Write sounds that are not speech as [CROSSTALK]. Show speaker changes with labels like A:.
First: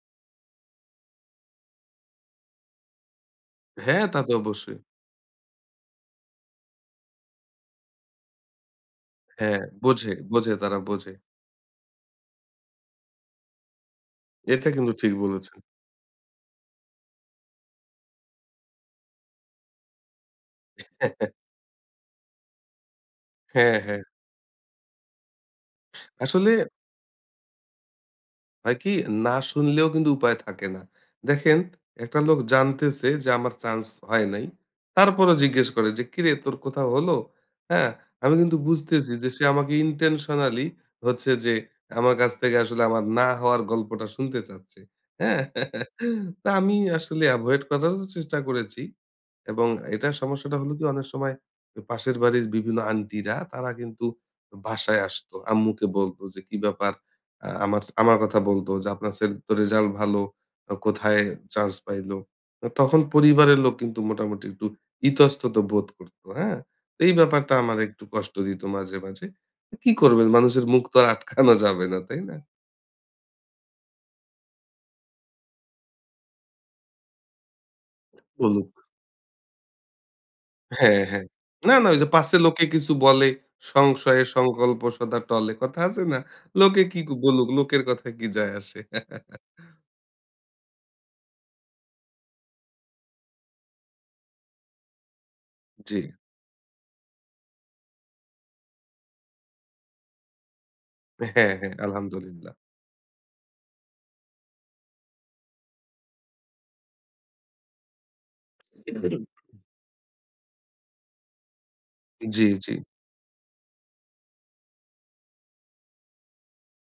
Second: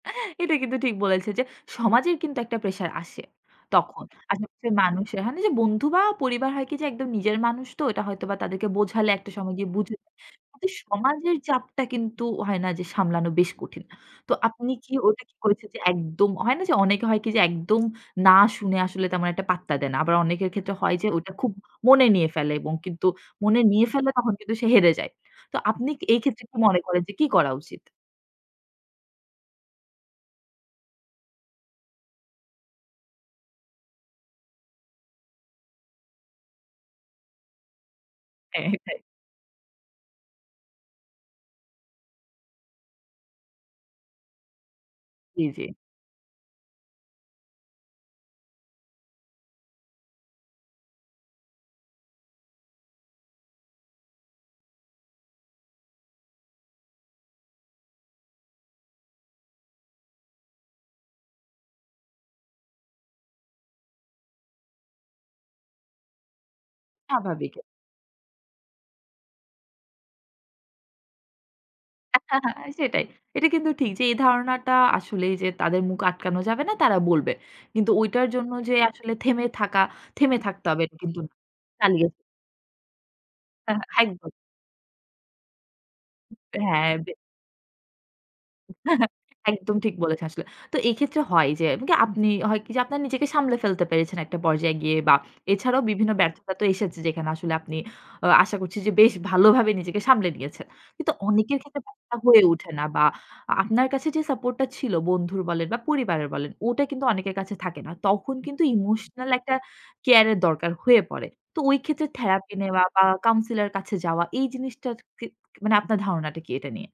A: [CHUCKLES] এটা কিন্তু ঠিক বলেছে যে সমাজের কিন্তু একটা প্রেশার আসে।
B: হ্যাঁ,
A: তখন
B: তা তো
A: আর হচ্ছে
B: অবশ্যই।
A: মানুষের হয় যে বন্ধু বা পরিবার হয় কি যে একদম নিজের মানুষ তো এটা হয়তোবা তাদেরকে বোঝালে একটা সময়
B: হ্যাঁ,
A: গিয়ে বুঝে।
B: বোঝে, বোঝে
A: কিন্তু
B: তারা বোঝে।
A: সমাজের চাপটা কিন্তু হয় না যে সামলানো বেশ কঠিন। তো
B: এটা
A: আপনি
B: কিন্তু
A: কি
B: ঠিক
A: ওটা কি
B: বলেছেন।
A: করেছেন যে একদম হয় না যে অনেকে হয় কি যে একদম না শুনে আসলে তেমন একটা পাত্তা দেয় না। আবার অনেকের ক্ষেত্রে হয় যে ওটা
B: [CHUCKLES]
A: খুব মনে নিয়ে ফেলে এবং কিন্তু মনে
B: হ্যাঁ,
A: নিয়ে
B: হ্যাঁ।
A: ফেলে তখন কিন্তু সে হেরে যায়। তো আপনি এই ক্ষেত্রে
B: আসলে
A: কি মনে করেন যে কি করা উচিত?
B: হয় কি না শুনলেও কিন্তু উপায় থাকে না। দেখেন একটা লোক জানতেছে যে আমার চান্স হয় নাই। তারপরও জিজ্ঞেস করে যে, "কিরে তোর কোথাও হলো?" হ্যাঁ? আমি কিন্তু
A: হ্যাঁ, এটাই।
B: বুঝতেছি যে সে আমাকে ইনটেনশনালি হচ্ছে যে আমার কাছ থেকে আসলে আমার না হওয়ার গল্পটা শুনতে চাচ্ছে। হ্যাঁ?
A: জি, জি।
B: [CHUCKLES] তো আমি আসলে এভয়েড করারও চেষ্টা করেছি এবং এটার সমস্যাটা হলো কি অনেক সময় এ পাশের বাড়ির বিভিন্ন আন্টিরা তারা কিন্তু বাসায় আসতো। আম্মুকে বলত যে কী ব্যাপার আ আমাস আমার কথা বলত যে, "আপনার ছেলের তো রেসাল্ট ভালো। ও কোথায় চান্স পাইল?" তো তখন পরিবারের লোক কিন্তু মোটামুটি একটু ইতস্তত বোধ করত। হ্যাঁ? এই ব্যাপারটা
A: স্বাভাবিক।
B: আমার একটু কষ্ট দিত মাঝে, মাঝে। কী করবেন? মানুষের মুখ তো আর আটকানো যাবে না, তাই না?
A: [CHUCKLES] সেটাই। এটা কিন্তু ঠিক যে এই ধারণাটা আসলেই যে তাদের মুখ আটকানো যাবে না তারা বলবে। কিন্তু ওইটার জন্য
B: বলুক।
A: যে আসলে থেমে থাকা, থেমে থাকতে হবে
B: হ্যাঁ,
A: কিন্তু
B: হ্যাঁ। না, না ওই
A: চালিয়ে
B: যে "পাছে লোকে কিছু বলে,
A: [CHUCKLES]
B: সংশয়ে
A: একদম।
B: সংকল্প সদা টলে।" কথা আছে না, "লোকে
A: হ্যাঁ।
B: কি
A: বে
B: বলুক লোকের কথায় কি যায় আসে।"
A: [CHUCKLES]
B: [CHUCKLES]
A: একদম ঠিক বলেছেন আসলে। তো এই ক্ষেত্রে হয় যে এমন কি আপনি হয় কি যে আপনার নিজেকে সামলে ফেলতে পেরেছেন একটা পর্যায়ে গিয়ে বা এছাড়াও
B: জি।
A: বিভিন্ন ব্যর্থতা তো এসেছে যেখানে আসলে আপনি আ আশা করছি যে বেশ ভালোভাবে নিজেকে সামলে নিয়েছেন। কিন্তু
B: হ্যাঁ,
A: অনেকের
B: হ্যাঁ।
A: ক্ষেত্রে ব্যপার টা হয়ে
B: আলহামদুলিল্লাহ।
A: ওঠে না বা আপনার কাছে যে সাপোর্ট টা ছিল বন্ধুর বলেন বা পরিবারের বলেন। ওটা কিন্তু অনেকের কাছে থাকে না। তখন কিন্তু ইমোশনাল একটা
B: [UNINTELLIGIBLE]
A: কেয়ার এর দরকার হয়ে পড়ে। তো ওই ক্ষেত্রে
B: জি,
A: থেরাপি
B: জি।
A: নেওয়া বা কাউন্সিলর এর কাছে যাওয়া এই জিনিসটা ক ক মানে আপনার ধারণাটা কি এটা নিয়ে?